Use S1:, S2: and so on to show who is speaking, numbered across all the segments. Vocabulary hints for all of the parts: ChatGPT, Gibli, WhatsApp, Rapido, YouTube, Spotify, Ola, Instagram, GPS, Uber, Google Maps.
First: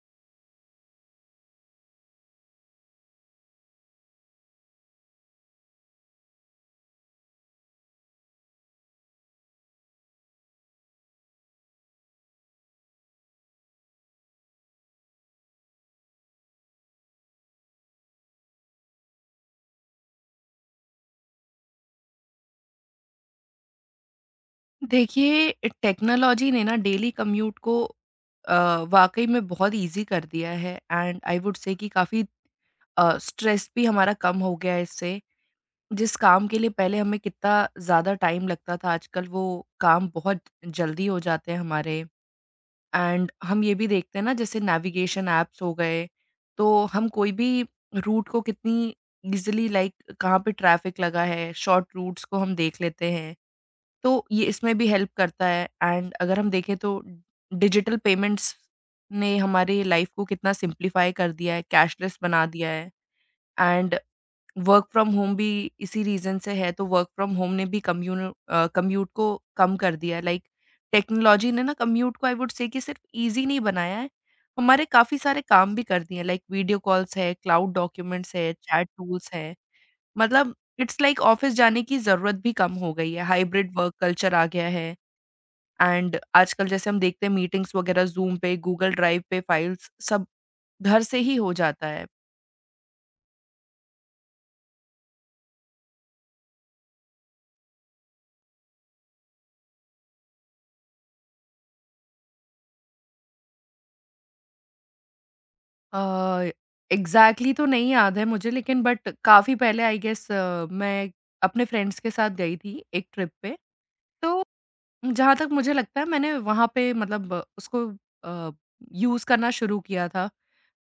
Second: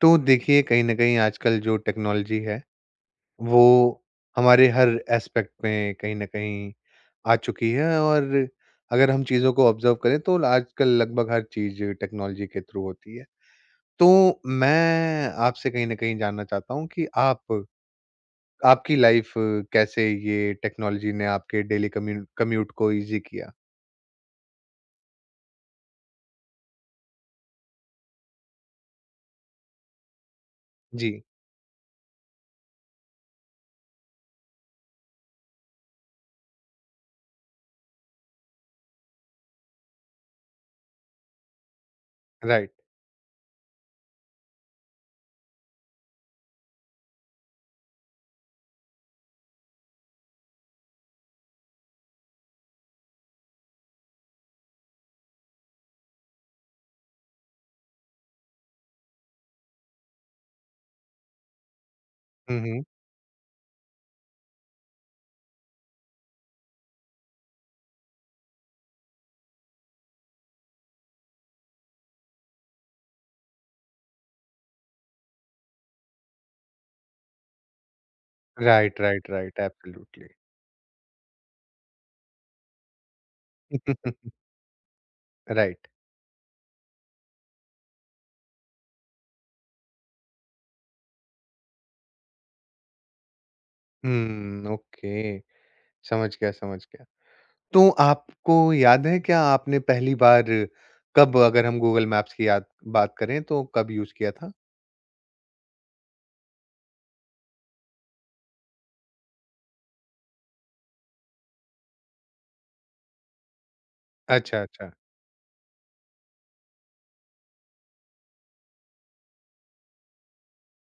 S1: तो देखिए कहीं न कहीं आजकल जो टेक्नोलॉज़ी है, वो हमारे हर एस्पेक्ट में कहीं न कहीं आ चुकी है और अगर हम चीज़ों को ऑब्ज़र्व करें तो आजकल लगभग हर चीज़ टेक्नोलॉज़ी के थ्रू होती है। तो मैं आपसे कहीं न कहीं जानना चाहता हूँ कि आप आपकी लाइफ़ कैसे ये टेक्नोलॉज़ी ने आपके डेली कम्यूट को ईज़ी किया?
S2: देखिए, टेक्नोलॉजी ने ना डेली कम्यूट को अ, वाक़ई में बहुत ईज़ी कर दिया है एंड
S1: जी।
S2: आई वुड से कि काफ़ी स्ट्रेस भी हमारा कम हो गया है इससे। जिस काम के लिए पहले हमें कितना ज़्यादा टाइम लगता था, आजकल वो काम बहुत जल्दी हो जाते हैं हमारे।
S1: राइट।
S2: एंड हम ये भी देखते हैं ना, जैसे नेविगेशन ऐप्स हो गए, तो हम कोई भी रूट को कितनी ईज़िली, लाइक कहाँ पे ट्रैफ़िक लगा है, शॉर्ट रूट्स को हम देख लेते हैं। तो ये इसमें भी हेल्प करता है एंड अगर हम देखें तो डिजिटल पेमेंट्स ने हमारी लाइफ को कितना सिंपलीफाई कर दिया है, कैशलेस बना
S1: हुँ,
S2: दिया
S1: हुँ।
S2: है। एंड वर्क फ्रॉम होम भी इसी रीज़न से है, तो वर्क फ्रॉम होम ने भी कम्यूट को कम कर दिया है। लाइक टेक्नोलॉजी ने ना कम्यूट को आई वुड से कि सिर्फ ईज़ी नहीं बनाया है, हमारे काफ़ी सारे काम भी कर दिए हैं, लाइक वीडियो कॉल्स है, क्लाउड डॉक्यूमेंट्स है, चैट
S1: राइट, राइट,
S2: टूल्स है।
S1: Right, absolutely.
S2: मतलब इट्स लाइक ऑफ़िस जाने की ज़रूरत भी कम हो गई है, हाइब्रिड वर्क कल्चर आ गया है।
S1: राइट।
S2: एंड आजकल जैसे हम देखते हैं मीटिंग्स वगैरह ज़ूम पे, गूगल ड्राइव पे फाइल्स सब घर से ही हो जाता है।
S1: हुँ, ओके। समझ गया, समझ गया। तो आपको याद है क्या आपने पहली बार कब अगर हम गूगल मैप्स की याद बात करें तो कब यूज़ किया था?
S2: अ, एग्ज़ैक्टली तो नहीं याद है मुझे, लेकिन बट काफ़ी पहले, आई गेस, मैं अपने फ्रेंड्स के साथ गई थी एक ट्रिप पे। तो
S1: अच्छा, अच्छा।
S2: जहाँ तक मुझे लगता है मैंने वहाँ पे मतलब उसको यूज़ करना शुरू किया था।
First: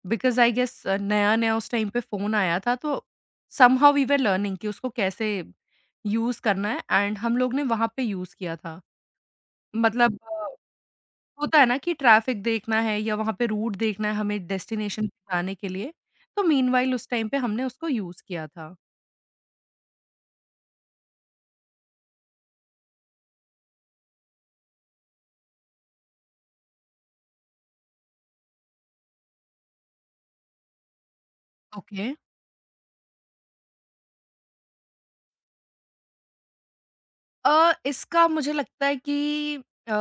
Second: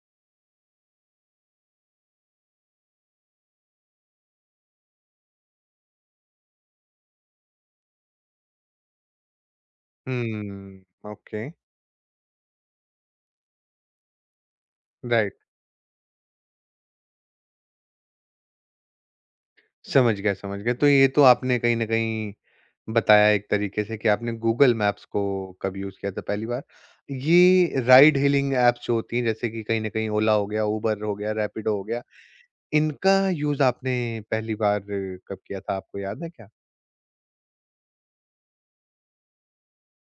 S2: बिकॉज़ आई गेस नया-नया उस टाइम पे फ़ोन आया था, तो समहाउ वी वर लर्निंग कि उसको कैसे यूज़ करना है एंड हम लोग ने वहाँ पे यूज़ किया था। मतलब
S1: हुँ, ओके,
S2: होता है ना कि ट्रैफ़िक देखना है या वहाँ पे रूट देखना है हमें डेस्टिनेशन
S1: राइट।
S2: पे जाने के लिए, तो मीनवाइल उस टाइम पे हमने उसको यूज़ किया था।
S1: समझ गया, समझ गया। तो ये तो आपने कहीं न कहीं बताया एक तरीके से कि आपने गूगल मैप्स को कब यूज़ किया था पहली बार। ये राइड हीलिंग ऐप्स जो होती हैं जैसे कि कहीं न कहीं ओला हो गया, उबर हो गया, रैपिडो हो गया,
S2: ओके।
S1: इनका यूज़ आपने पहली बार कब किया था आपको याद है क्या?
S2: इसका मुझे लगता है कि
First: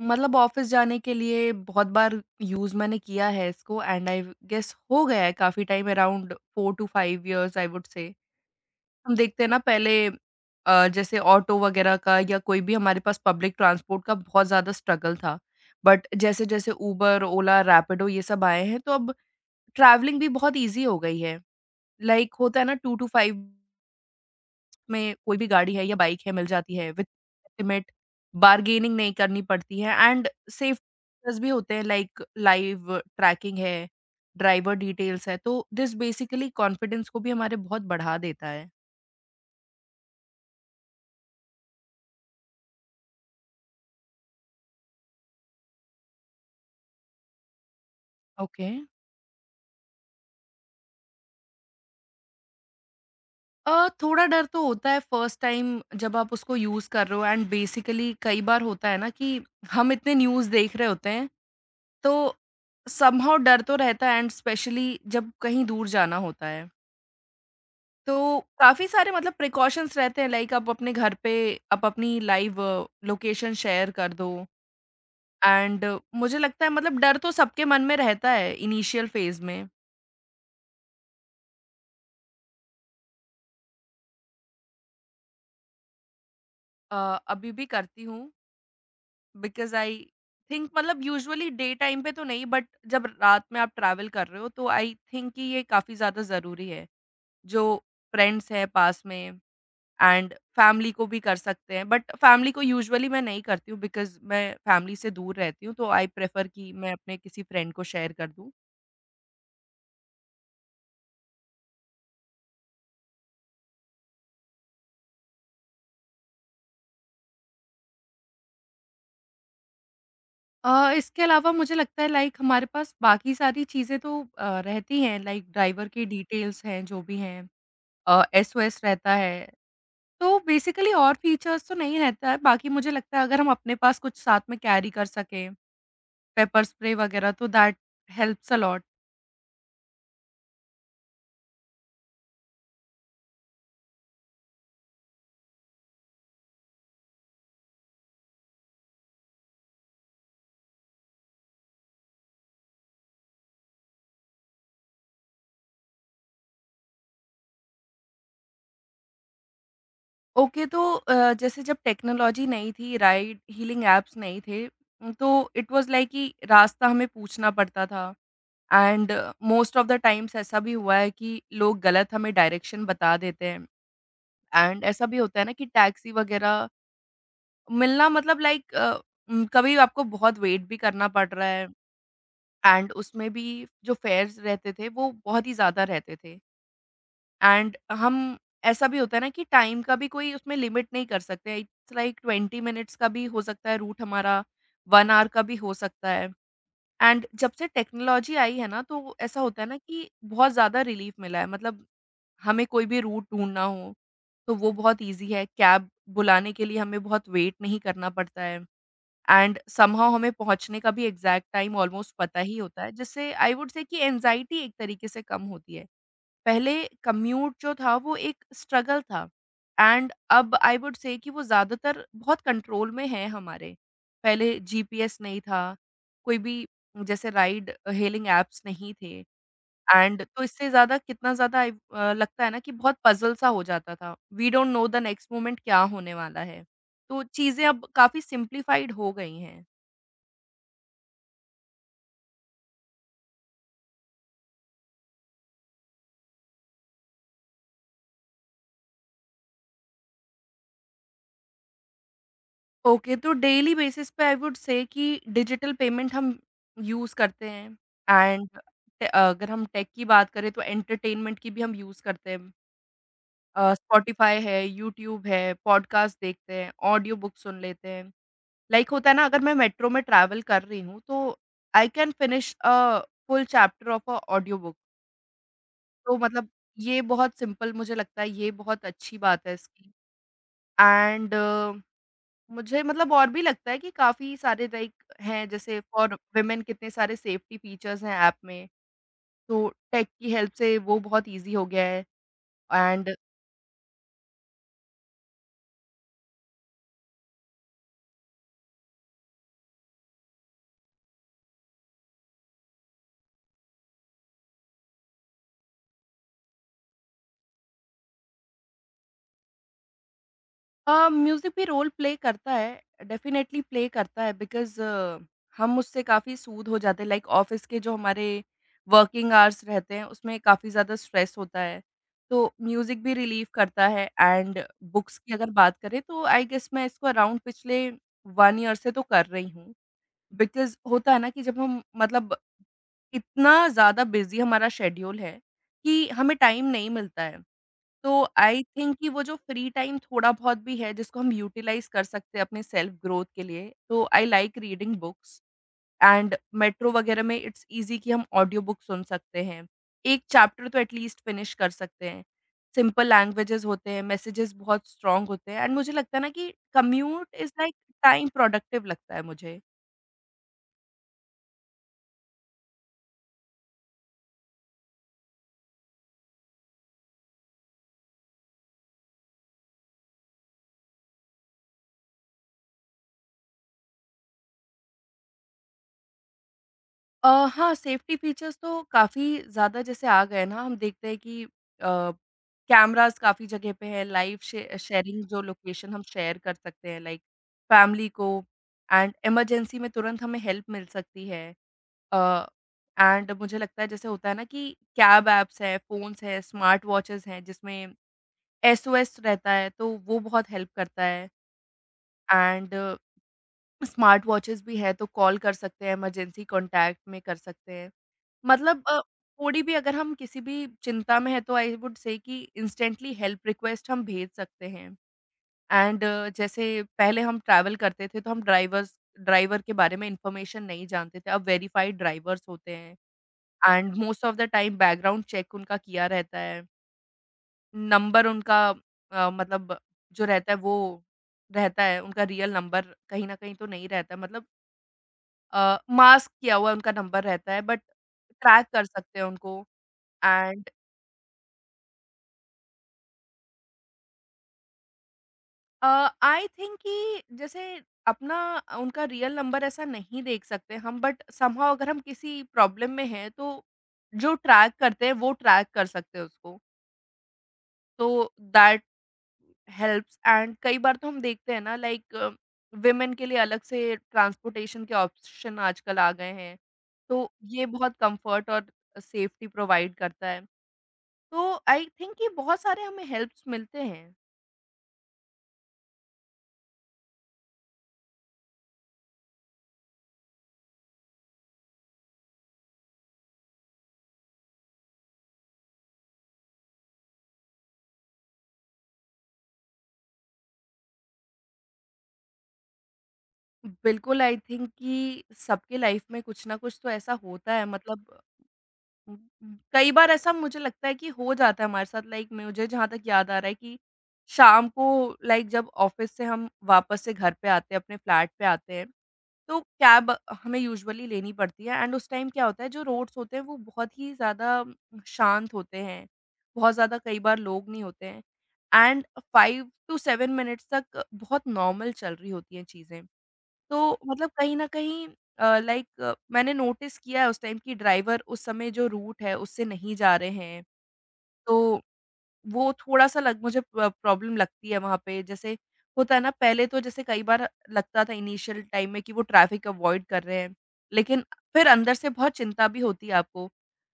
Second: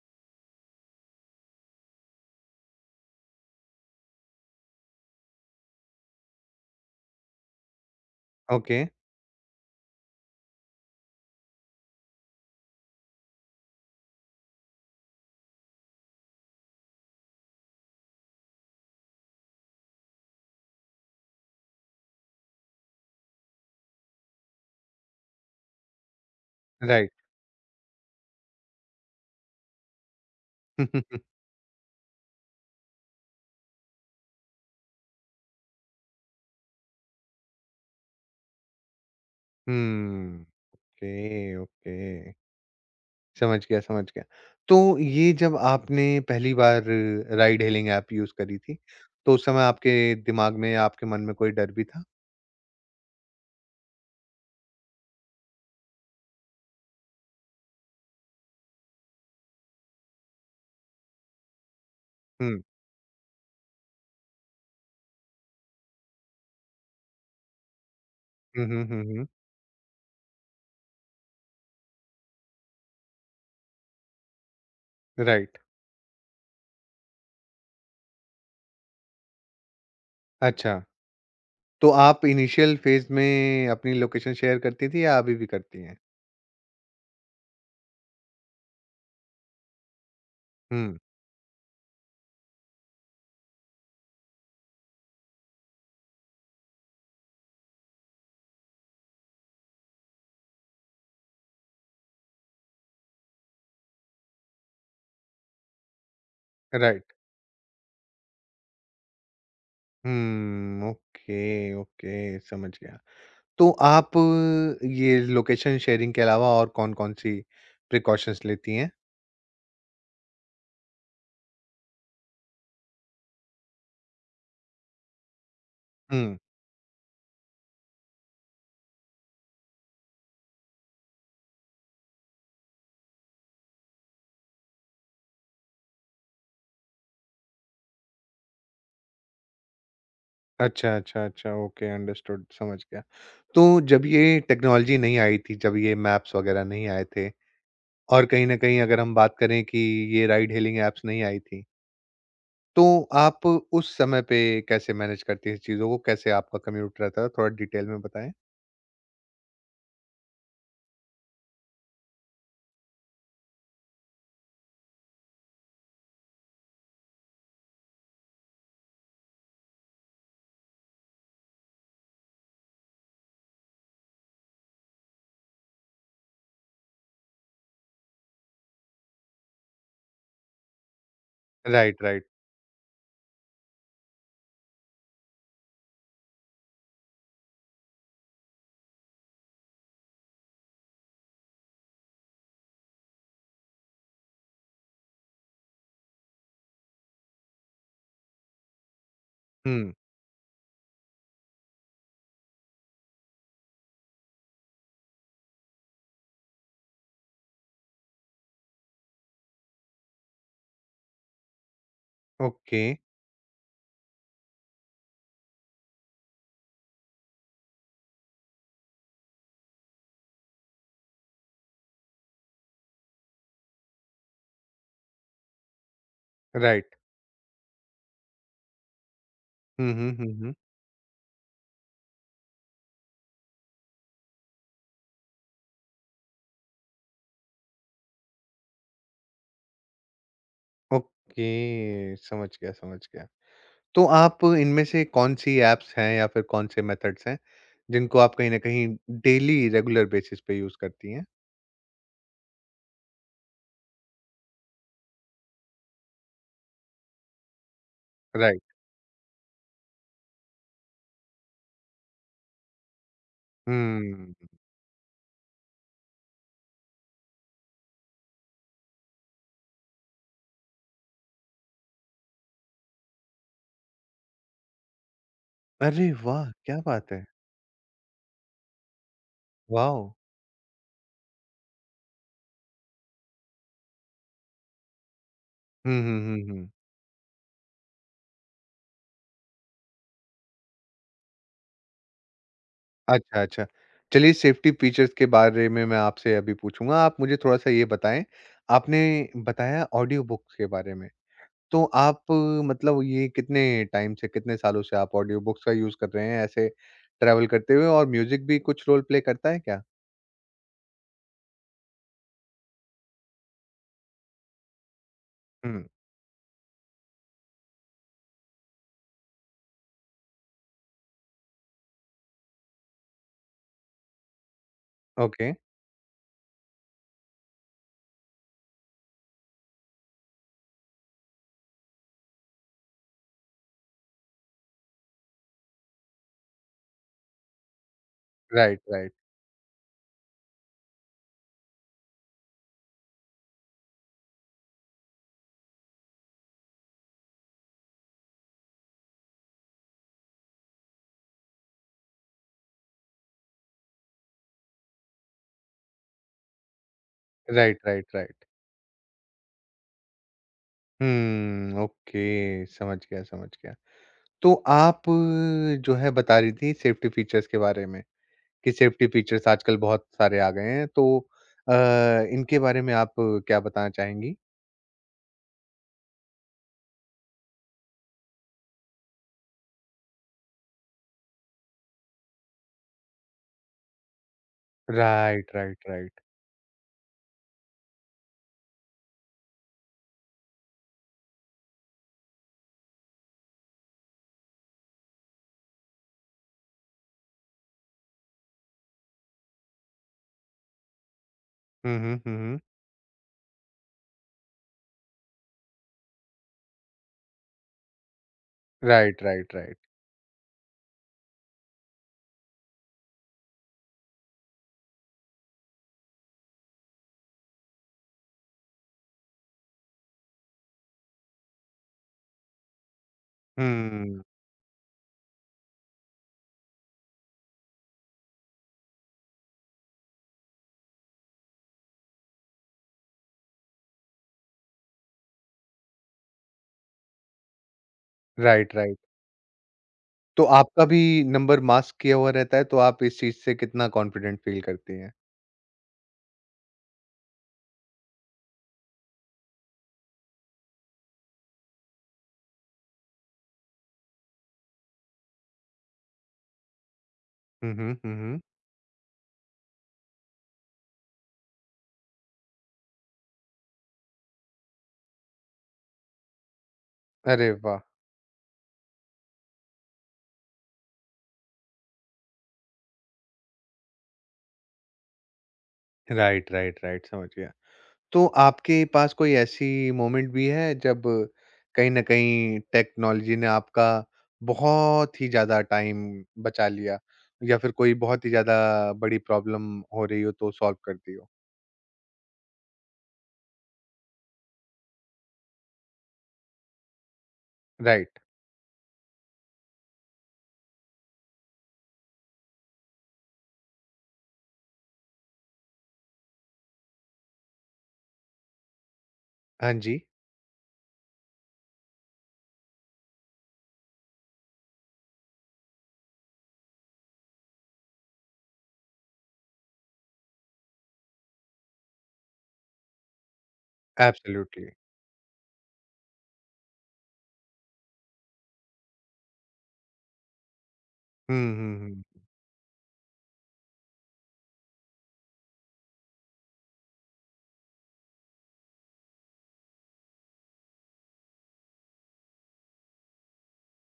S2: मतलब ऑफ़िस जाने के लिए बहुत बार यूज़ मैंने किया है इसको एंड आई गेस हो गया है काफ़ी time, around 4 two 5 years, I would say.
S1: Okay,
S2: हम देखते हैं ना पहले जैसे ऑटो वगैरह का या कोई भी हमारे पास पब्लिक ट्रांसपोर्ट का बहुत ज़्यादा स्ट्रगल था। बट जैसे-जैसे उबर, ओला, रैपिडो ये सब आए हैं तो अब ट्रैवलिंग भी बहुत ईज़ी हो गई है। लाइक होता है ना, 2 टू 5 में कोई भी गाड़ी है या बाइक है मिल जाती है, विथ
S1: राइट।
S2: एस्टीमेट। बार्गेनिंग नहीं करनी पड़ती है एंड सेफ
S1: हुँ, हुँ, हुँ।
S2: फीचर्स भी होते हैं, लाइक लाइव ट्रैकिंग है, ड्राइवर डिटेल्स है, तो दिस बेसिकली कॉन्फिडेंस को भी हमारे बहुत बढ़ा देता है।
S1: हुँ। Okay, okay. समझ गया, समझ गया। तो ये जब आपने पहली बार राइड हेलिंग ऐप यूज़ करी
S2: ओके।
S1: थी, तो उस समय आपके दिमाग में या आपके मन में कोई डर भी था?
S2: थोड़ा डर तो होता है फर्स्ट टाइम जब आप उसको यूज़ कर रहे हो, एंड बेसिकली कई बार होता है ना कि हम इतने न्यूज़ देख रहे होते हैं, तो
S1: हुँ।
S2: समहाउ डर तो रहता है, एंड स्पेशली जब कहीं दूर जाना होता है। तो
S1: हुँ, हुँ,
S2: काफ़ी
S1: हुँ,
S2: सारे
S1: हुँ।
S2: मतलब प्रिकॉशंस रहते हैं, लाइक आप अपने घर पे आप अपनी लाइव लोकेशन शेयर कर दो,
S1: राइट।
S2: एंड मुझे लगता है, मतलब डर तो सबके मन में रहता है इनिशियल फेज़ में।
S1: अच्छा, तो आप इनिशियल फ़ेज़ में अपनी लोकेशन शेयर करती थी या अभी भी करती हैं?
S2: अ, अभी भी करती हूँ। बिकॉज़ आई थिंक,
S1: हुँ,
S2: मतलब यूजुअली डे टाइम पे तो नहीं, बट जब रात में आप ट्रैवल कर रहे हो तो आई थिंक कि ये काफ़ी ज़्यादा ज़रूरी है। जो फ्रेंड्स हैं पास में एंड फैमिली को भी कर सकते हैं, बट फैमिली को यूजुअली मैं नहीं करती हूँ, बिकॉज़ मैं फैमिली से दूर रहती हूँ, तो आई प्रेफ़र कि मैं
S1: राइट।
S2: अपने किसी फ्रेंड को शेयर कर दूँ।
S1: हुँ, ओके, ओके, समझ गया। तो आप ये लोकेशन शेयरिंग के अलावा और कौन-कौन सी प्रिकॉशंस लेती हैं?
S2: इसके अलावा मुझे लगता है लाइक हमारे पास बाकी सारी चीज़ें तो रहती हैं, लाइक ड्राइवर की
S1: हुँ।
S2: डिटेल्स हैं जो भी हैं। एसओएस रहता है। तो बेसिकली और फीचर्स तो नहीं रहता है, बाकी मुझे लगता है अगर हम अपने पास कुछ साथ में कैरी कर सकें, पेपर स्प्रे वगैरह, तो दैट हेल्प्स अ लॉट।
S1: अच्छा, अच्छा, अच्छा। ओके, अंडरस्टूड, समझ गया। तो जब ये टेक्नोलॉजी नहीं आई थी, जब ये मैप्स वगैरह नहीं आए थे और कहीं न कहीं अगर हम बात करें कि ये राइड हेलिंग ऐप्स नहीं आई थी, तो आप उस समय पे कैसे मैनेज करती थी चीज़ों को? कैसे आपका कम्यूट रहता था? थोड़ा डिटेल में बताएँ।
S2: ओके, तो जैसे जब टेक्नोलॉजी नहीं थी, राइड हीलिंग ऐप्स नहीं थे, तो इट वाज़ लाइक कि रास्ता हमें पूछना पड़ता था, and most of the times ऐसा भी हुआ है कि लोग गलत हमें डायरेक्शन बता देते हैं, एंड ऐसा भी होता है ना कि टैक्सी वगैरह मिलना, मतलब लाइक कभी आपको बहुत वेट भी करना पड़ रहा है।
S1: Right, right.
S2: एंड उसमें भी जो फेयर्स रहते थे वो बहुत ही ज़्यादा रहते थे, एंड हम ऐसा भी होता है ना कि टाइम का भी कोई उसमें लिमिट नहीं कर सकते, इट्स लाइक 20 मिनट्स का भी हो सकता है रूट हमारा, 1 आवर का भी हो सकता है। एंड जब से टेक्नोलॉजी आई है ना, तो ऐसा होता है ना
S1: हुँ,
S2: कि बहुत ज़्यादा रिलीफ मिला है, मतलब हमें कोई भी रूट ढूंढना हो तो वो बहुत इजी है, कैब बुलाने के लिए हमें बहुत वेट नहीं करना पड़ता है, एंड समहाउ हमें पहुँचने का भी एग्ज़ैक्ट टाइम ऑलमोस्ट पता ही
S1: ओके,
S2: होता है, जिससे आई वुड से कि एंग्ज़ायटी एक तरीके से कम होती है। पहले कम्यूट जो था वो एक स्ट्रगल था, एंड अब आई वुड से कि वो ज़्यादातर बहुत कंट्रोल में है हमारे। पहले जीपीएस नहीं था, कोई भी
S1: राइट।
S2: जैसे राइड हेलिंग ऐप्स नहीं थे,
S1: हुँ, हुँ,
S2: एंड
S1: हुँ,
S2: तो
S1: हुँ।
S2: इससे ज़्यादा कितना ज़्यादा आई लगता है ना कि बहुत पज़ल सा हो जाता था। We don't know the next moment क्या होने वाला है। तो चीज़ें अब काफ़ी सिम्प्लिफाइड हो गई हैं।
S1: ओके, समझ गया, समझ गया। तो आप इनमें से कौन-सी ऐप्स हैं या फिर कौन-से मेथड्स हैं, जिनको आप कहीं न कहीं डेली रेगुलर बेसिस पे यूज़ करती हैं?
S2: ओके, तो डेली बेसिस पे आई वुड से कि डिजिटल पेमेंट हम यूज़ करते हैं, एंड
S1: राइट।
S2: अगर हम टेक की बात करें तो एंटरटेनमेंट की भी हम यूज़ करते हैं।
S1: हुँ।
S2: स्पॉटिफाई है, यूट्यूब है, पॉडकास्ट देखते हैं, ऑडियो बुक सुन लेते हैं। लाइक होता है ना, अगर मैं मेट्रो में ट्रैवल कर रही हूँ तो I can finish a full chapter of a audio book.
S1: अरे
S2: तो मतलब
S1: वाह! क्या
S2: ये
S1: बात है।
S2: बहुत सिंपल, मुझे लगता है ये बहुत अच्छी बात है इसकी।
S1: वॉव!
S2: एंड मुझे, मतलब और भी लगता है कि काफ़ी सारे लाइक हैं, जैसे
S1: हुँ,
S2: फॉर
S1: हुँ, हुँ,
S2: वुमेन
S1: हुँ।
S2: कितने सारे सेफ्टी फीचर्स हैं ऐप में, तो टेक की हेल्प से वो बहुत ईज़ी हो गया है। एंड
S1: अच्छा, अच्छा। चलिए सेफ्टी फीचर्स के बारे में मैं आपसे अभी पूछूँगा, आप मुझे थोड़ा-सा ये बताएँ, आपने बताया ऑडियो बुक्स के बारे में, तो आप मतलब ये कितने टाइम से, कितने सालों से आप ऑडियो बुक्स का यूज़ कर रहे हैं ऐसे ट्रैवल करते हुए और म्यूज़िक भी कुछ रोल प्ले करता है क्या?
S2: म्यूज़िक भी रोल प्ले करता है, डेफ़िनेटली प्ले करता है, बिकॉज़ हम
S1: हुँ।
S2: उससे काफ़ी सूद हो जाते हैं, लाइक ऑफ़िस के जो हमारे वर्किंग आवर्स रहते हैं उसमें काफ़ी ज़्यादा स्ट्रेस होता है, तो म्यूज़िक भी रिलीफ़ करता है। एंड बुक्स की अगर
S1: ओके,
S2: बात करें तो आई गेस मैं इसको अराउंड पिछले 1 ईयर से तो कर रही हूँ। बिकॉज़ होता है ना कि जब हम, मतलब इतना ज़्यादा बिज़ी हमारा शेड्यूल है कि हमें टाइम नहीं मिलता है। तो आई
S1: राइट,
S2: थिंक कि
S1: राइट,
S2: वो जो फ्री टाइम थोड़ा-बहुत भी है जिसको हम यूटिलाइज़ कर सकते हैं अपने सेल्फ ग्रोथ के लिए, तो I like reading books, and metro वगैरह में इट्स ईज़ी कि हम ऑडियो बुक सुन सकते हैं। एक चैप्टर तो एटलीस्ट फिनिश कर सकते हैं। सिंपल लैंग्वेजेज़ होते हैं, मैसेजेज़ बहुत स्ट्रॉन्ग होते हैं, एंड मुझे लगता है ना कि commute is like
S1: right, right,
S2: time
S1: right.
S2: Productive लगता है मुझे।
S1: हुँ, ओके, समझ गया, समझ गया। तो आप जो है बता रही थी सेफ्टी फीचर्स के बारे में कि सेफ्टी फीचर्स आजकल बहुत सारे आ गए हैं, तो अ, इनके बारे में आप क्या बताना चाहेंगी?
S2: अ, हाँ, सेफ्टी फीचर्स तो काफ़ी ज़्यादा जैसे आ गए ना, हम देखते हैं कि कैमराज़ काफ़ी जगह पे हैं, लाइव शे शेयरिंग जो
S1: राइट, राइट,
S2: लोकेशन हम
S1: राइट।
S2: शेयर कर सकते हैं लाइक फैमिली को, एंड इमरजेंसी में तुरंत हमें हेल्प मिल सकती है। अ, एंड मुझे लगता है जैसे होता है ना कि कैब ऐप्स हैं, फ़ोन्स हैं, स्मार्ट वॉचेज़ हैं जिसमें एसओएस रहता है, तो वो बहुत हेल्प करता है।
S1: हुँ, हुँ, हुँ, हुँ।
S2: एंड स्मार्ट वॉचेज़ भी हैं, तो कॉल कर सकते हैं, इमरजेंसी कॉन्टैक्ट में कर सकते हैं। मतलब
S1: राइट, राइट,
S2: थोड़ी भी
S1: राइट।
S2: अगर हम किसी भी चिंता में हैं, तो आई वुड से कि इंस्टेंटली हेल्प रिक्वेस्ट हम भेज सकते हैं। एंड जैसे पहले हम ट्रैवल करते थे, तो हम ड्राइवर के बारे में इन्फॉर्मेशन नहीं जानते थे। अब वेरिफाइड ड्राइवर्स होते हैं, and
S1: hmm,
S2: most of the time background check उनका किया रहता है। नंबर उनका मतलब जो रहता है, वो रहता है, उनका रियल नंबर कहीं न कहीं तो नहीं रहता। मतलब मास्क किया हुआ उनका नंबर रहता है, बट ट्रैक
S1: राइट,
S2: कर
S1: राइट।
S2: सकते हैं उनको।
S1: तो
S2: एंड
S1: आपका भी नंबर मास्क किया हुआ रहता है, तो आप इस चीज़ से कितना कॉन्फिडेंट फ़ील करती हैं?
S2: आई थिंक कि जैसे अपना उनका रियल नंबर ऐसा नहीं देख सकते हम, बट समहाउ अगर हम किसी प्रॉब्लम में हैं तो जो ट्रैक करते हैं वो ट्रैक कर सकते हैं उसको।
S1: हुँ, हुँ,
S2: तो
S1: हुँ, हुँ।
S2: दैट हेल्प्स, एंड कई बार तो हम देखते हैं ना लाइक विमेन के लिए अलग से ट्रांसपोर्टेशन के ऑप्शन आजकल आ गए हैं, तो
S1: अरे
S2: ये
S1: वाह!
S2: बहुत कंफर्ट और सेफ्टी प्रोवाइड करता है, तो आई थिंक कि बहुत सारे हमें हेल्प्स मिलते हैं।
S1: राइट, राइट, राइट, समझ गया। तो आपके पास कोई ऐसी मोमेंट भी है जब कहीं न कहीं टेक्नोलॉज़ी ने आपका बहुत ही ज़्यादा टाइम बचा लिया या फिर कोई बहुत ही ज़्यादा बड़ी प्रॉब्लम हो रही हो तो सॉल्व कर दी हो?
S2: बिल्कुल, आई थिंक कि सबके लाइफ में कुछ ना कुछ तो ऐसा होता है, मतलब
S1: राइट।
S2: उम कई बार ऐसा मुझे लगता है कि हो जाता है हमारे साथ, लाइक मुझे जहाँ तक याद आ रहा है कि शाम को, लाइक जब ऑफ़िस से हम वापस से घर पे आते हैं, अपने फ्लैट पे आते हैं तो
S1: हाँ जी,
S2: कैब हमें यूजुअली लेनी पड़ती है, एंड उस टाइम क्या होता है जो रोड्स होते हैं वो बहुत ही ज़्यादा शांत होते हैं। बहुत ज़्यादा कई बार लोग नहीं होते हैं एंड 5 टू 7 मिनट्स तक बहुत नॉर्मल चल रही होती हैं चीज़ें। तो मतलब कहीं न
S1: एब्सोल्युटली।
S2: कहीं लाइक मैंने नोटिस किया है उस टाइम कि ड्राइवर उस समय जो रूट है उससे नहीं जा रहे हैं।
S1: हुँ, हुँ,
S2: तो
S1: हुँ।
S2: वो थोड़ा-सा लग मुझे प्रॉब्लम लगती है वहाँ पे। जैसे होता है ना पहले तो जैसे कई बार लगता था इनिशियल टाइम में कि वो ट्रैफ़िक अवॉइड कर रहे हैं, लेकिन फिर अंदर से बहुत चिंता भी होती है आपको।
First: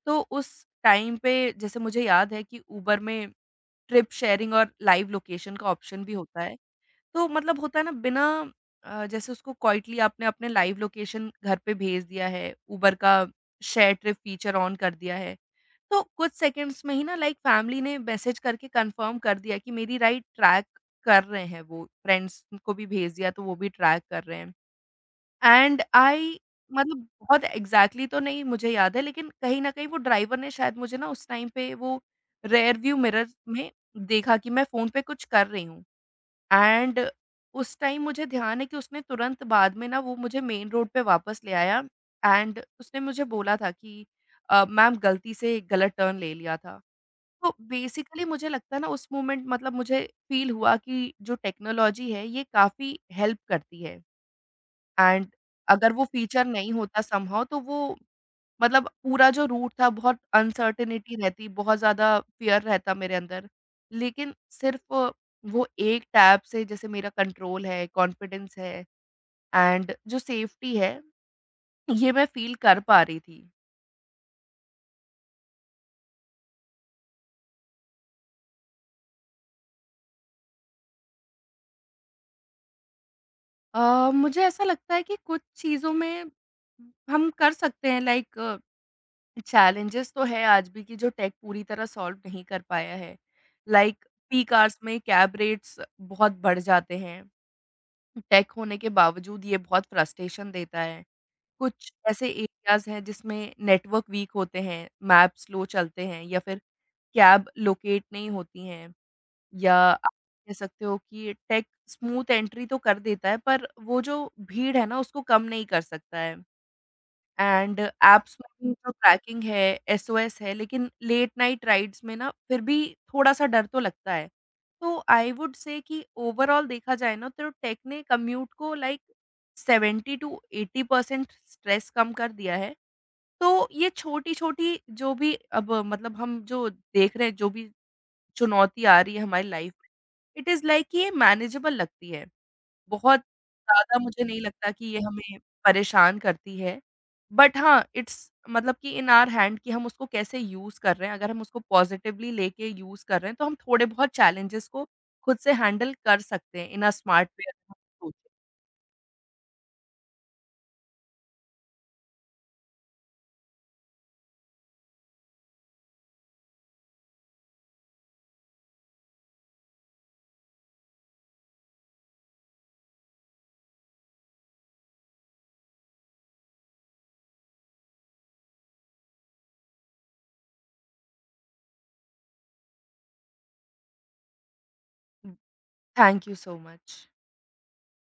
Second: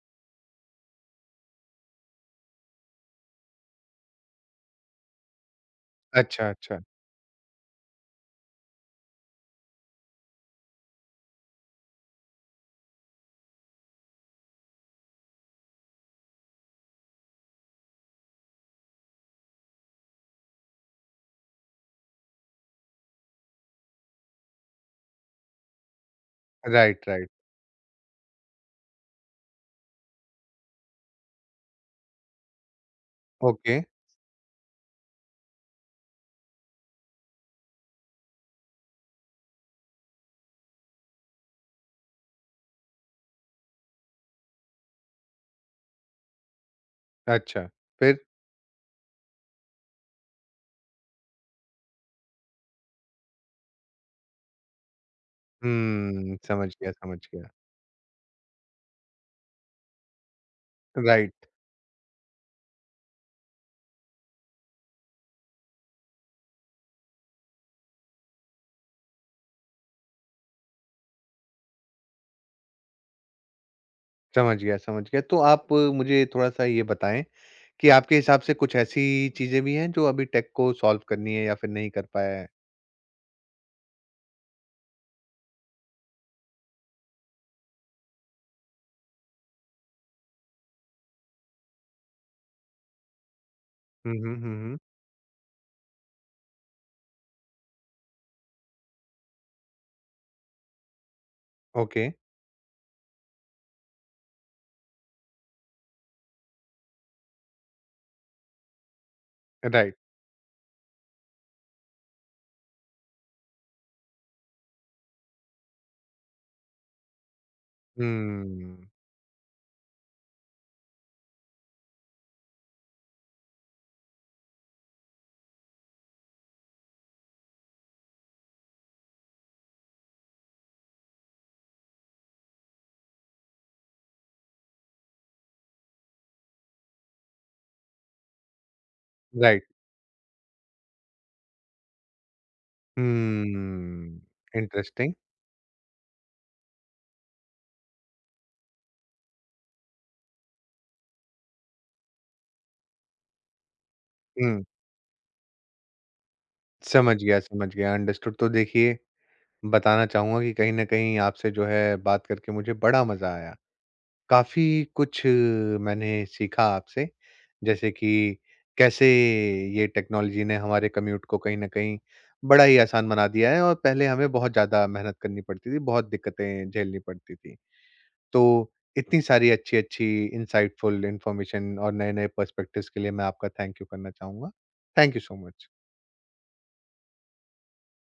S2: तो उस टाइम पे जैसे मुझे याद है कि उबर में ट्रिप शेयरिंग और लाइव लोकेशन का ऑप्शन भी होता
S1: अच्छा,
S2: है।
S1: अच्छा।
S2: तो मतलब होता है ना बिना, जैसे उसको क्वाइटली आपने अपने लाइव लोकेशन घर पे भेज दिया है, उबर का शेयर ट्रिप फीचर ऑन कर दिया है। तो कुछ सेकंड्स में ही ना लाइक फैमिली ने मैसेज करके कंफर्म कर दिया कि मेरी राइड ट्रैक कर रहे हैं वो, फ्रेंड्स को भी भेज दिया तो वो भी ट्रैक कर रहे हैं। एंड आई मतलब
S1: राइट, राइट।
S2: बहुत एग्ज़ैक्टली तो नहीं मुझे याद है, लेकिन कहीं न कहीं वो ड्राइवर ने शायद मुझे ना उस टाइम पे वो रियर व्यू मिरर में
S1: ओके।
S2: देखा कि मैं फ़ोन पे कुछ कर रही हूँ। एंड उस टाइम मुझे ध्यान है कि उसने तुरंत बाद में ना वो मुझे मेन रोड पे वापस ले आया एंड उसने मुझे बोला था कि मैम गलती से गलत टर्न ले लिया था। तो
S1: अच्छा, फिर?
S2: बेसिकली मुझे लगता है ना उस मोमेंट मतलब मुझे फील हुआ कि जो टेक्नोलॉजी है ये काफ़ी हेल्प करती है। एंड अगर वो
S1: हुँ,
S2: फीचर
S1: समझ
S2: नहीं
S1: गया,
S2: होता
S1: समझ
S2: समहाउ
S1: गया।
S2: तो वो मतलब पूरा जो रूट था, बहुत अनसर्टेनिटी
S1: राइट,
S2: रहती, बहुत ज़्यादा फ़ियर रहता मेरे अंदर। लेकिन सिर्फ़ वो एक टैब से जैसे मेरा कंट्रोल है, कॉन्फिडेंस है एंड जो सेफ्टी है, ये मैं फील कर पा रही थी।
S1: समझ गया, समझ गया। तो आप मुझे थोड़ा-सा ये बताएँ कि आपके हिसाब से कुछ ऐसी चीज़ें भी हैं जो अभी टेक को सॉल्व करनी है या फिर नहीं कर पाया है?
S2: मुझे ऐसा लगता है कि कुछ चीज़ों में हम कर सकते हैं, लाइक चैलेंजेस तो है आज भी कि जो टेक पूरी तरह सॉल्व नहीं कर पाया है। Like
S1: hmm, hmm,
S2: peak
S1: hmm, hmm.
S2: Hours में कैब रेट्स बहुत बढ़ जाते हैं। टेक होने के बावजूद ये बहुत फ्रस्ट्रेशन देता है। कुछ
S1: ओके,
S2: ऐसे एरियाज़ हैं जिसमें नेटवर्क वीक होते हैं, मैप स्लो चलते हैं, या फिर कैब लोकेट नहीं होती हैं, या
S1: राइट।
S2: आप कह सकते हो कि टेक स्मूथ एंट्री तो कर देता है पर वो जो भीड़ है ना उसको कम नहीं कर सकता है। एंड ऐप्स में भी
S1: हुँ,
S2: जो ट्रैकिंग है, एसओएस है, लेकिन लेट नाइट राइड्स में ना फिर भी थोड़ा-सा डर तो लगता है। तो आई वुड से कि ओवरऑल देखा जाए ना तो टेक ने कम्यूट को लाइक 70 टू 80% स्ट्रेस कम कर दिया है। तो ये छोटी-छोटी जो भी, अब मतलब हम जो देख रहे हैं, जो भी चुनौती आ रही है हमारी
S1: राइट।
S2: लाइफ में, इट इज़ लाइक कि ये मैनेजेबल लगती है। बहुत ज़्यादा
S1: हुँ,
S2: मुझे नहीं लगता कि ये
S1: इंटरेस्टिंग।
S2: हमें परेशान करती है। बट हाँ, इट्स मतलब कि इन आवर हैंड कि हम उसको कैसे यूज़ कर रहे हैं। अगर हम उसको पॉज़िटिवली लेके यूज़ कर रहे हैं, तो हम थोड़े-बहुत
S1: हुँ,
S2: चैलेंजेज़ को खुद से हैंडल कर सकते हैं इन अ स्मार्ट वे
S1: समझ
S2: अगर हम
S1: गया,
S2: सोचें।
S1: अंडरस्टूड। तो देखिए, बताना चाहूँगा कि कहीं न कहीं आपसे जो है बात करके मुझे बड़ा मज़ा आया। काफ़ी कुछ मैंने सीखा आपसे, जैसे कि कैसे ये टेक्नोलॉजी ने हमारे कम्यूट को कहीं न कहीं बड़ा ही आसान बना दिया है और पहले हमें बहुत ज़्यादा मेहनत करनी पड़ती थी, बहुत दिक्कतें झेलनी पड़ती थी। तो इतनी सारी अच्छी-अच्छी इनसाइटफुल इन्फॉर्मेशन और नए-नए पर्सपेक्टिव्स के लिए मैं आपका थैंक यू करना चाहूँगा। Thank you so much.
S2: Thank you so much.